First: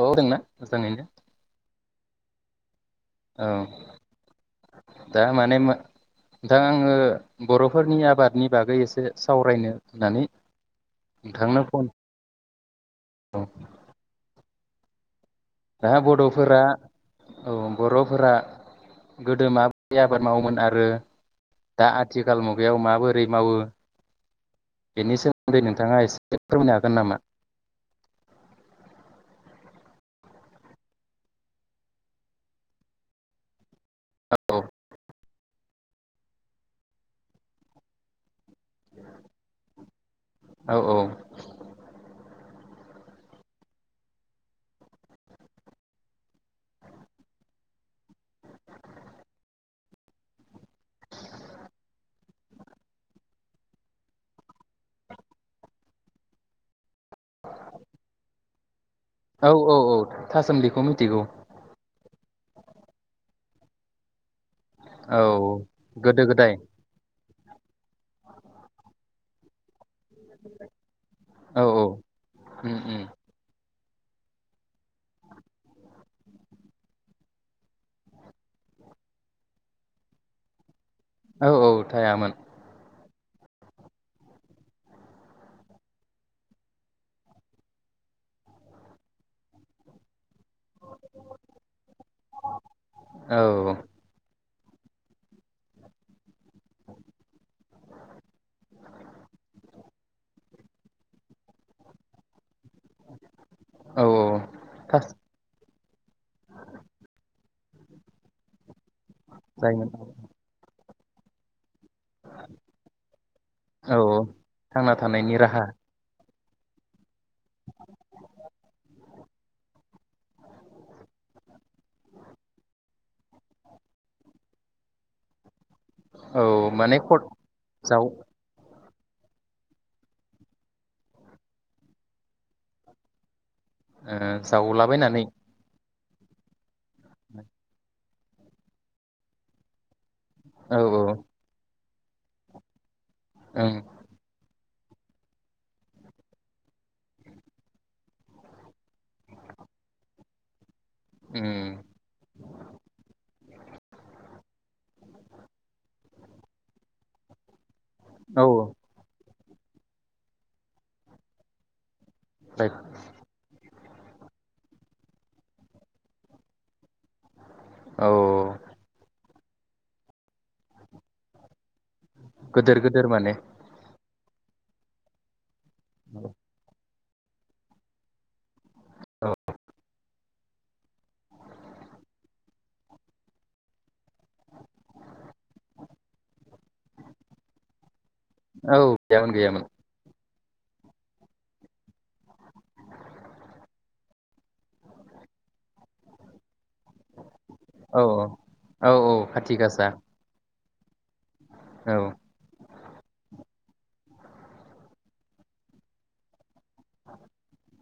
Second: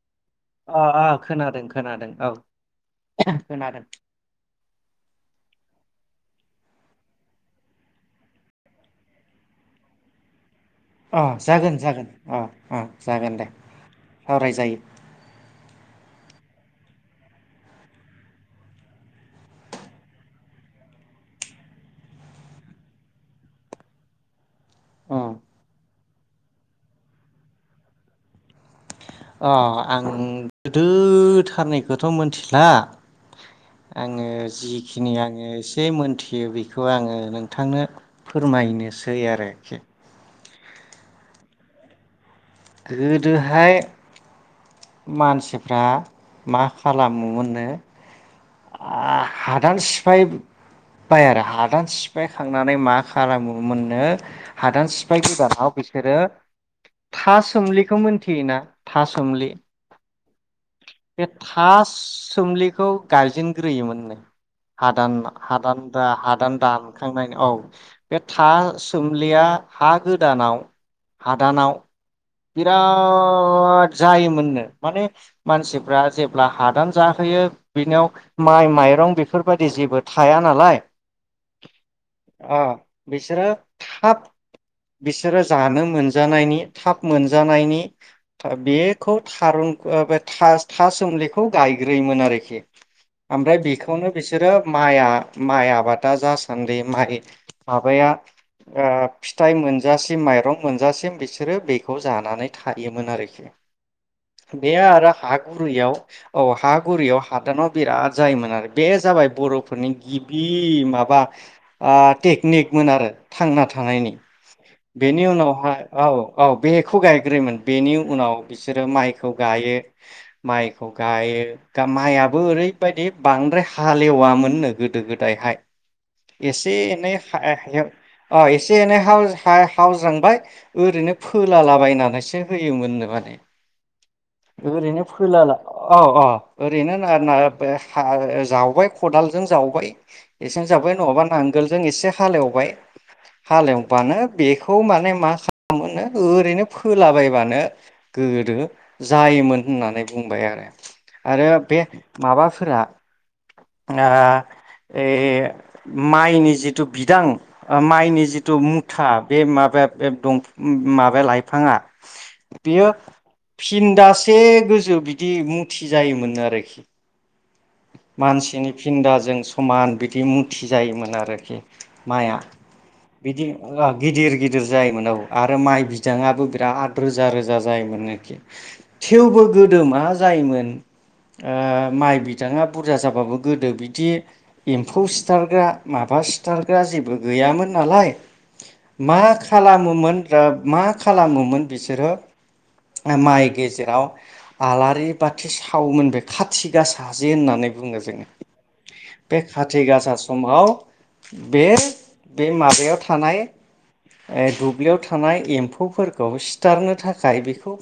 औ दोंना अ मोजाङैनो अ खोनादों खोनादों औ औ खोनादों दा माने मो दा आङो बर'फोरनि आबादनि बागै एसे सावरायनो होननानै अ नोंथांनो जागोन फन जागोन अ अ जागोन औ दे सावराय जायो। दा बड'फोरा औ बर'फोरा गोदो माबोरै आबाद मावोमोन आरो दा आथिखाल मुगायाव माबोरै मावो? बेनि उम सोमोन्दै नोंथाङा एसे फोरमायनो हागोन नामा? अ आं गोदोथारनैखौथ' मिथिला। आङो औ जिखिनि आं एसे मोनथियो बेखौ आङो नोंथांनो फोरमायनोसै आरोखि। औ औ गोदोहाय मानसिफ्रा मा खालामोमोननो हादान सिफायबाय आरो हादान सिफाय खांनानै मा खालामोमोननो हादान सिफाय गोदानाव बिसोरो फास सोमलिखौ मोनथियोना? औ औ औ थासोमलि बे थास सोमलिखौ गारजेनग्रोयोमोन नो। औ गोदो गोदाय हादान-हादानदा-हादान दाखांनायनि औ बे था सोमलिया। हा गोदानाव औ हादानाव। औ उम उम बिराद द जायोमोननो माने मानसिफ्रा जेब्ला हादान जाहोयो बिनिाव माइ माइरं बेफोरबायदि जेबो थाया नालाय। औ औ थायामोन। अ बिसोरो थाब बिसोरो जानो मोनजानायनि थाब मोनजानायनि बेखौ थारुन बे थास-थाससोमलेखौ गायग्रोयोमोन आरोखि औ ओमफ्राय बेखौनो बिसोरो माइआ माइ आबादा जासान्दि माइ माबाया ओ फिथाइ मोनजासिम माइरं मोनजासिम बिसोरो बे खौ जानानै थायोमोन आरोखि औ बे औ आरो हा गुरैयाव औ हागुरियाव हादानाव बिराद जायोमोन आरो बे जाबाय जायोमोन बर'फोरनि गिबि माब बा ओ टेकनिकमोन आरो थांना औ थानायनि औ थांना बेनि थानायनि राहा उनावहाय औ। औ बेखौ गाय गोरोमोन बेनि उनाव बिसोरो माइ खौ गायो माइखौ गायो माइयाबो ओरैबायदि बांद्राय हालेवामोननो गोदो गोदायहाय। औ एसे माने एनै खद हेब जाव ओ जेनै हाव-हावज्रांबाय ओरैनो फोलालाबायनानैसो होयोमोननो माने। ओ ओरैनो जावलाबायनानै फैलाला औ औ ओरैनो ना हा जावबाय खदालजों जावबाय। एसेबां औ जाबाय औ नङाबा नांगोल। जों एसे हालेवबाय। ओं हालेवबानो बेखौ। खौ माने मा साम मोनो। ओरैनो फोलाबायबानो गोदो जायोमोन होननानै बुंबाय आरो आरो उम बे माबाफोरा। ना ए माइनि जिथु बिदां ओ माइनि औ जिथु मुथा। बे माबाया बे दंफं माबाया लाइफाङा। राइट बियो। फिनदासे गोजौ बिदि मुथि जायोमोन आरोखि। औ मानसिनि फिन्दाजों। समान बिदि मथि जायोमोन आरोखि। माया गोदोर गोदोर माने बिदि उङां गिदिर गिदिर जायोमोन औ आत ओरो माइ बिदांङाबो बिराद। रोजा रोजा जायोमोन आरोखि औ थेवबो गोदोमा जायोमोन ओ माइ बि बिदांङा बुरजा जाबाबो गोदो बिदि एम्फौ सिथारग्रा माबा सिथारग्रा जेबो गैयामोन नालाय। औ मा गैयामोन गैयामोन खालामोमोन [unintelligible] मा खालामोमोन बिसोरो माइ गेजेराव आलारि बाथि सावोमोन बे खाथिगासि। हाजि होननानै औ बुङो जोङो औ औ बे खाथि गासा समाव। बे औ बे माबायाव। थानाय ओ दुब्लियाव थानाय एम्फौफोरखौ सिथारनो थाखाय बेखौ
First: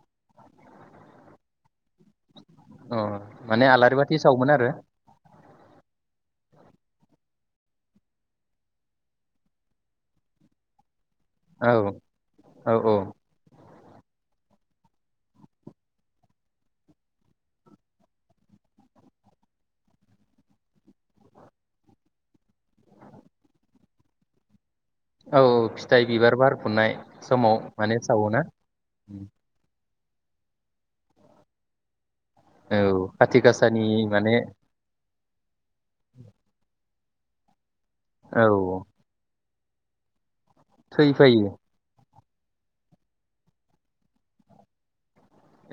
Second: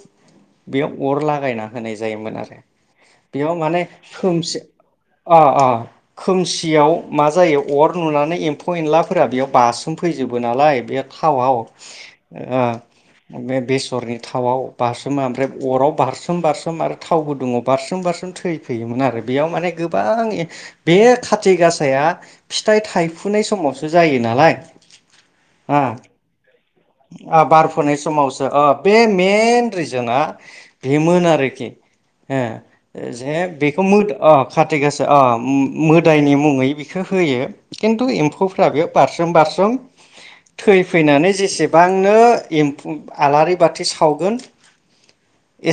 बेयाव अर लागायना होनाय जायोमोन आरो। अ बेयाव माने आलारि बाथ सावमोन खोमसि आरो अ अ खोमसियाव मा जायो अर नुनानै एम्फौ एनलाफोरा बेयाव बासोमफैजोबो नालाय बे। थावआव औ ओ औ औ बे बेस अरनि थाव बारसोमो ओमफ्राय अराव बारसोम बारसोम आरो थाव गुदुंआव बारसोम बारसोम थै। थैयोमोन आरो बेयाव माने गोबां बे खाथि गासाया फिथाइ थायफुनाय समावसो जायो नालाय। औ हा फिथाइ बिबार बार फुनाय समाव बारफोनाय माने सावो ना। रिजना बेमोन आरोखि। हे औ जे। खाथि बेखौ गासानि मोद अ माने खाथि गासा अ उम मोदायनि मुङै बि बिखो होयो खिन्थु एम्फौफ्राबो औ बेयाव बारसोम बारसोम, जों थै फैनानै थैफायो जेसेबांनो एम्फौ आलारि बाथि सावगोन,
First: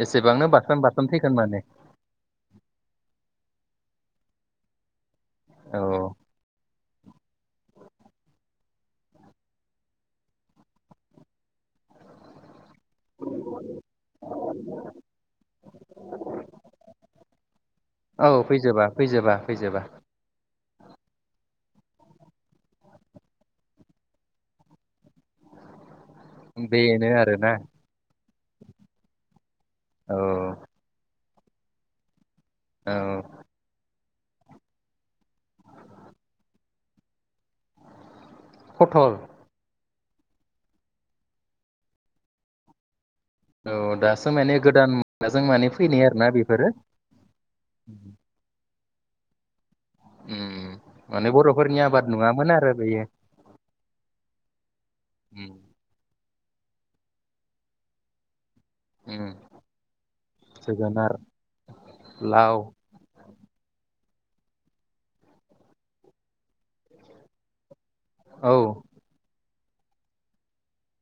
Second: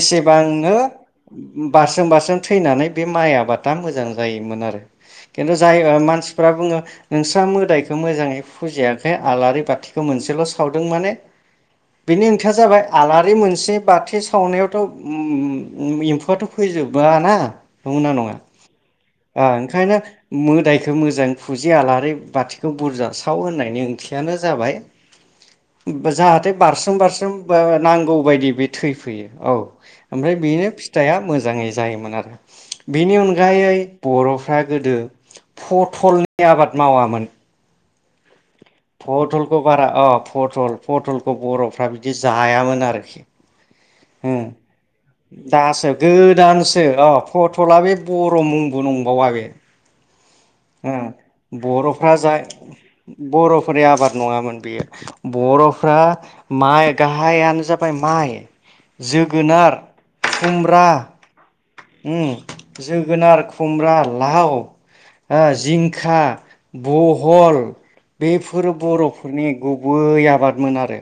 एसेबांनो बारसन बारसन थैगोन माने बारसोम बारसोम, थैनानै बे माइ आबादा मोजां जायोमोन आरो खिन्थु जाय औ मानसिफोरा बुङो, नोंस्रा मोदायखौ मोजाङै फुजियाखै आलारि बाथिखौ मोनसेल' सावदों माने बेनि ओंथिया जाबाय। आलारि मोनसे बाथि सावनायावथ' एम्फौआथ' फैजोबा ना नंगौ ना नङा औ फैजोबा फैजोबा फैजोबा ओंखायनो मोदाय बेखो मोजांङै फुजि आलारि बाथिखौ बुरजा साव होननायनि ओंथियानो जाबाय, जाहाथे बारसोम बेनो बारसोम आरोना नांगौ बायदि बि थै फैयो औ औ ओमफ्राय बेनो फिथाइआ मोज मोजाङै जायोमोन आरो [inaudible] औ बेनि अनगायै बर'फ्रा गोदो फथ'लनि आबाद मावामोन, पटल फथ'लखौ बारा अ पटल पटलखौ बर'फ्रा बिदि जायामोन आरोखि, औ दासो उम माने गोदान मुगाजों माने दासो फैनाय आरोना बेफोरो गोदानसो अ फट'ला बे बर' मुं नंबावा बे उम माने उम बर'फोरनि आबाद बर'फ्रा जाय नङामोन आरो बेयो बर'फोरनि आबाद नङामोन बेयो उम बर'फ्रा, माइ गाहायानो जाबाय माइ, उम जोगोनार खुमब्रा जोगोनार उम लाव जोगोनार खुमब्रा लाव ओ जिंखा बहल, औ बेफोर बर'फोरनि गुबै आबादमोन आरो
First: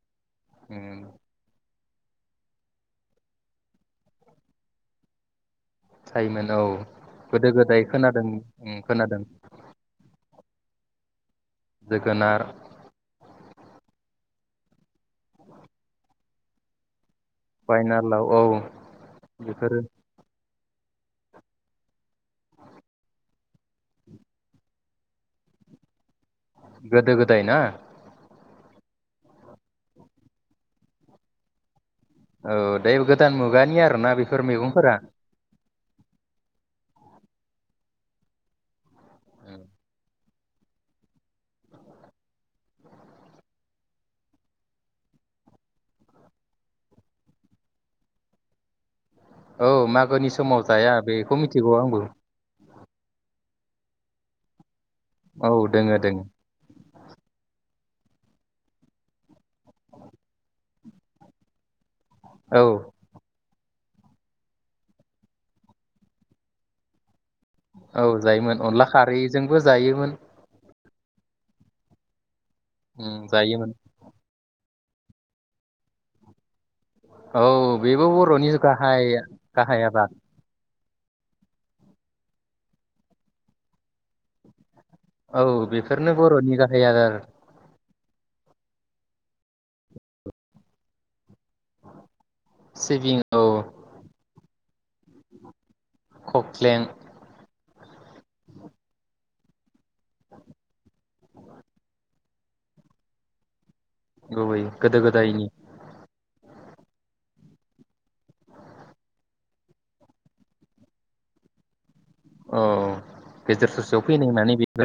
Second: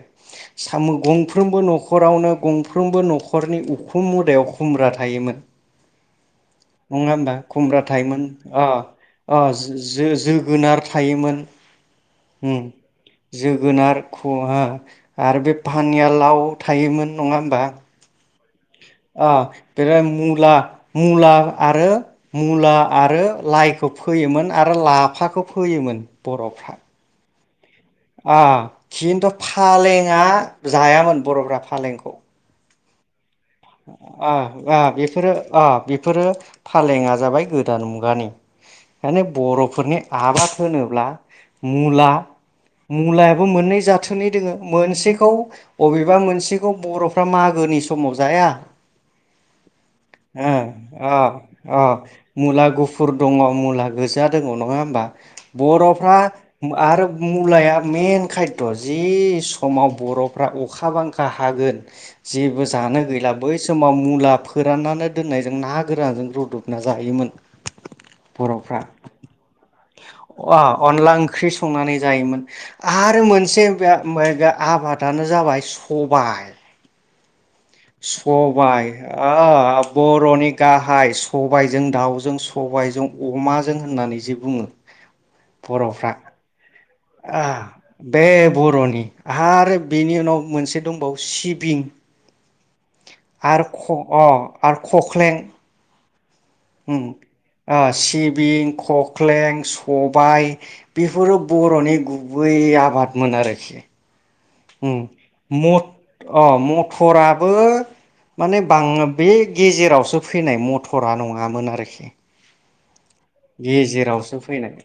सामो उम गंफ्रोमबो न'ख न'खरावनो गंफ्रोमबो न'खरनि उखुम मुदायाव खुमब्रा थायोमोन, थायोमोन औ नङा होमबा गोदो गोदाय खुमब्रा खोनादों थायोमोन अ उम खोनादों अ जो जो गोनार थायोमोन। जोगोनार। उम जोगोनार खहा। आरो बे पानिया लाव। थायोमोन। नङा होमबा फाइना लाव औ। अ बेफोरो बेेरा मुला। मुला आरो मुला आरो लाइखौ फोयोमोन आरो लाफाखौ फोयोमोन। बर'फ्रा। दायना। [unintelligible] खिन्थु फालेङा जायामोन बर'फ्रा फालेंखौ। [unintelligible] गोदान मुगानि आरो ना आ बेफोर आ मैगंफोरा। बेफोरो आ बेफोरो फालेङा जाबाय गोदान मुगानि माने बर'फोरनि आबाद होनोब्ला मुला मुलायाबो मोननै जाथोनै दोङो मोनसेखौ अबेबा मोनसेखौ बर'फ्रा मागोनि समाव जाया। [inaudible] ह औ मागोनि समाव जाया अ बेखौ मिथिगौ अ आंबो मुला गुफु फुर दङ मुला गोजा दङ नङा होम बा औ दोङो बर'फ्रा दोङो आरो मुलाया। मेन खायद' जि समाव बर'फ्रा अखा बांखा हागोन। जेबो औ जानो गैला। बै समाव मुला फोराननानै दोननायजों ना गोरानजों रुदबना जायोमोन। औ जायोमोन बर'फ्रा अनला खारैजोंबो जायोमोन। अनला ओंख्रि संनानै जायोमोन। उम आरो मोनसे जायोमोन बे [unintelligible] आबादानो जाबाय सबाइ। औ बेबो बर'नि सबाइ गाहाय आ गाहाय आबाद बर'नि गा हाय सबाइजों दाउजों सबाइजों अमाजों होननानै जे बुङो। औ बर'फ्रा बेफोरनो बर'नि गा बे [unintelligible] आ बे बर'नि आरो बेनि उनाव मोनसे दंबावो सिबिं। सिबिं औ आरो ख अ। आर कक्लें। कक्लें। ओ सिबिं ककलें स हबाय बेफोरो बर'नि गुबै आबादमोन आरोखि गुबै गोदो गोदायनि ओम मत अ म टराबो माने बाङो बे गेजेरावसो फैनाय मटरा नङामोन आरोखि ओ गेजेरावसो फैनाय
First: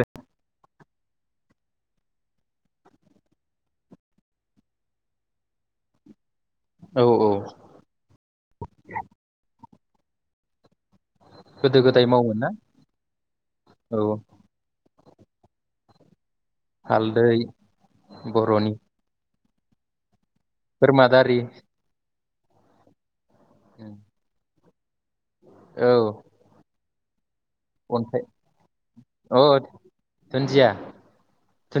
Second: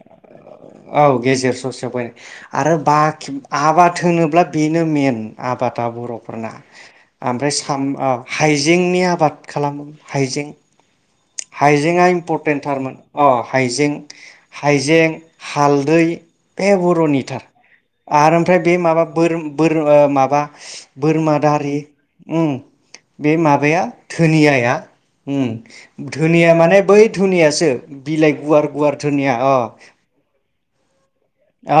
औ गेजेर ससेयाव बायनाय आरो बाखि आबाद होनोब्ला बेनो मेन आबादा बर'फोरना औ औ आमफाय सामबाम हाइजेंनि आबाद खालामो हाइजें गोदो हाइजेंआ गोदाय मावोमोन ना इम्परटेन्टथारमोन अ हाइजें औ हाइजें हालदै बे हालदै बर'निथार आरो ओमफ्राय बर'नि बे माबा बोरोम बोर माबा बोरमा दारि ओम बे माबाया धोनियाया औ उम धोनिया माने बै धुनियासो अन्थाइ बिलाइ गुवार गुवार धोनिया अ दुन्दिया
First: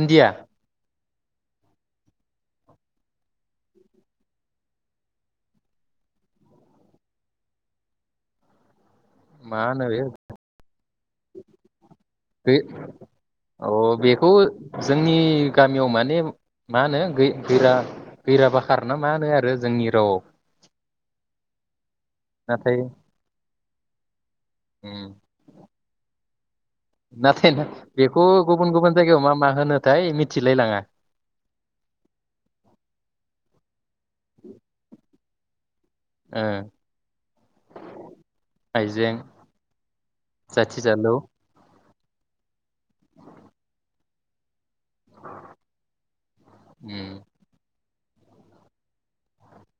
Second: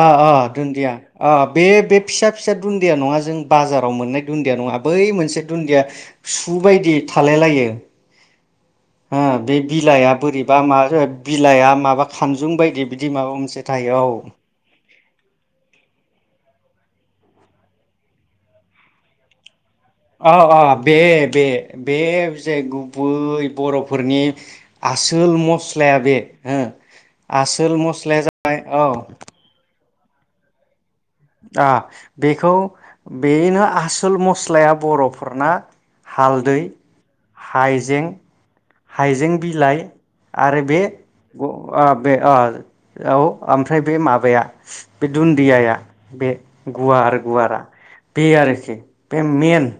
अ अ दुन्दिया अ बे बे फिसा फिसा दुन्दिया नङा जों बाजाराव मोननाय दुन्दिया नङा बै मोनसे दुन्दिया सु बायदि थालाय लायो हो बे मा होनो बिलाइआ बोरैबा मा जाथ बिलाइआ माबा खानजुं बे बायदि बिदि माबा मोनसे अ थायो औ बेखौ जोंनि गामियाव माने मा होनो गै गैरा गैराबाखारना ना मा होनो आरो जोंनि रावआव अ अ बे बे बेजे नाथाय गुबै बर'फोरनि उम आसोल मस्लाया बे हो नाथाय आसोल नोंथां मस्लाया बेखौ जाबाय गुबुन औ गुबुन जायगायाव मा मा होनो थाय मिथिलाय लाङा आ बेखौ बेनो आसोल मस्लाया बर'फोरना ओ हालदै हायजें हाइजें बिलाइ आरो जाथि बे जालौ अ ओब बे अ औ ओमफ्राय बे माबाया बे दुन्दियाया बे उम गुवार गुवारा बे आरोखि बे मेन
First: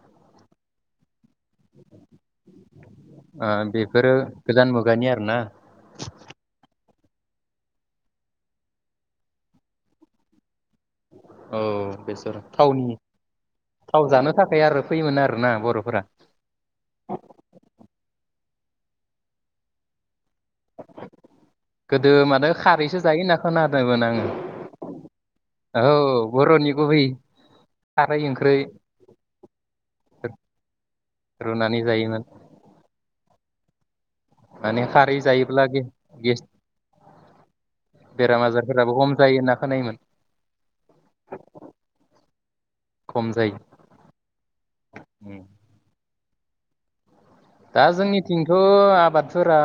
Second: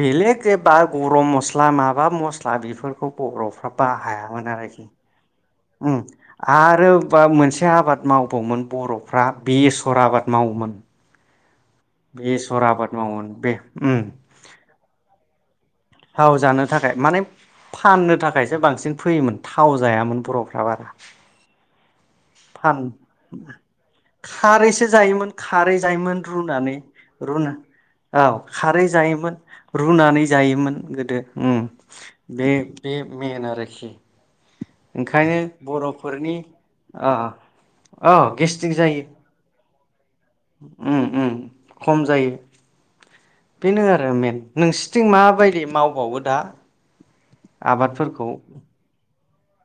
बेलग एबा गरम मस्ला माबा मस्ला बेफोरखौ ओ बर'फ्रा बेफोरो बाहायामोन गोदान आरोखि। मुगानि आरोना उम आरो बा मोनसे आबाद मावबावोमोन बर'फ्रा बेसर आबाद मावोमोन। औ बेसर आबाद थावनि, मावोमोन बे उम थाव जानो थाखाय आरो फैयोमोन आरोना बर' थाव जानो थाखाय माने फाननो थाखाय। बांसिन फैयोमोन थाव जायामोन बर' फ्रा बारा गोदो माथो फान खारैसो जायो होनना खोनादोंमोन आङो [inaudible] खारैसो जायोमोन खारै औ जायोमोन बर'नि रुनानैु गुबै रुना- खारै औ ओंख्रै खारै जायोमोन रुनानै जायोमोन गोदो रुनानै जायोमोन बे बे मेन आरोखि माने खारै जायोब्ला गे-गेस ओ, ओ गेस्टिक जायो। खम होनना खोनायोमोन। उम उम खम जायो खम जायो बेनो आरो मेन, नोंसोरथिं उम माबायदि मावबावो? दा दा आबादफोरखौ जोंनिथिंथ' आबाद फोरा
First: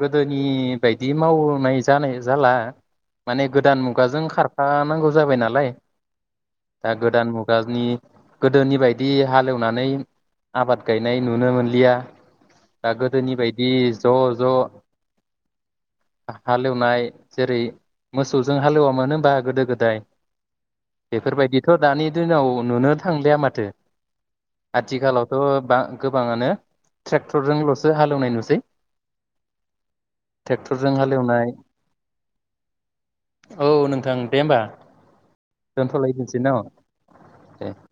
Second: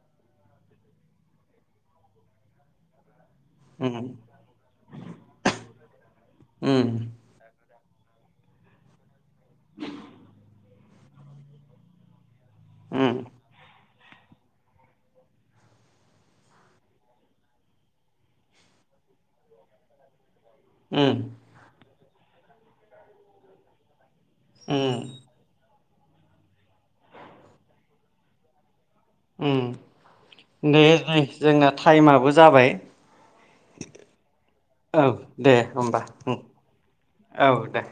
गोदोनि बायदि मावनाय जानाय जाला। माने गोदान उम मुगाजों खारफानांगौ जाबाय नालाय दा उम गोदान मुगानि गोदोनि बायदि हालेवनानै आबाद गायनाय नुनो मोनलिया। दा उम गोदनि बायदि ज' ज' [inaudible] हालेवनाय जेरै मोसौजों हालेवामोन हबा गोदो गोदाय? उम बेफोरबायदिथ' दानि दिनाव नुनो थांलिाया माथो। उम आथिखालावथ' बा गोबाङानो ट्रेक्टरजों ल'सो हालेवनाय नुसै। उम दे ट्रेक्टरजों दे हालेवनाय जोंना टाइमाबो जाबाय औ नोंथां दे होमबा [inaudible] औ दे होमबा उम, दोनथ'लायनोसै न' औ दे।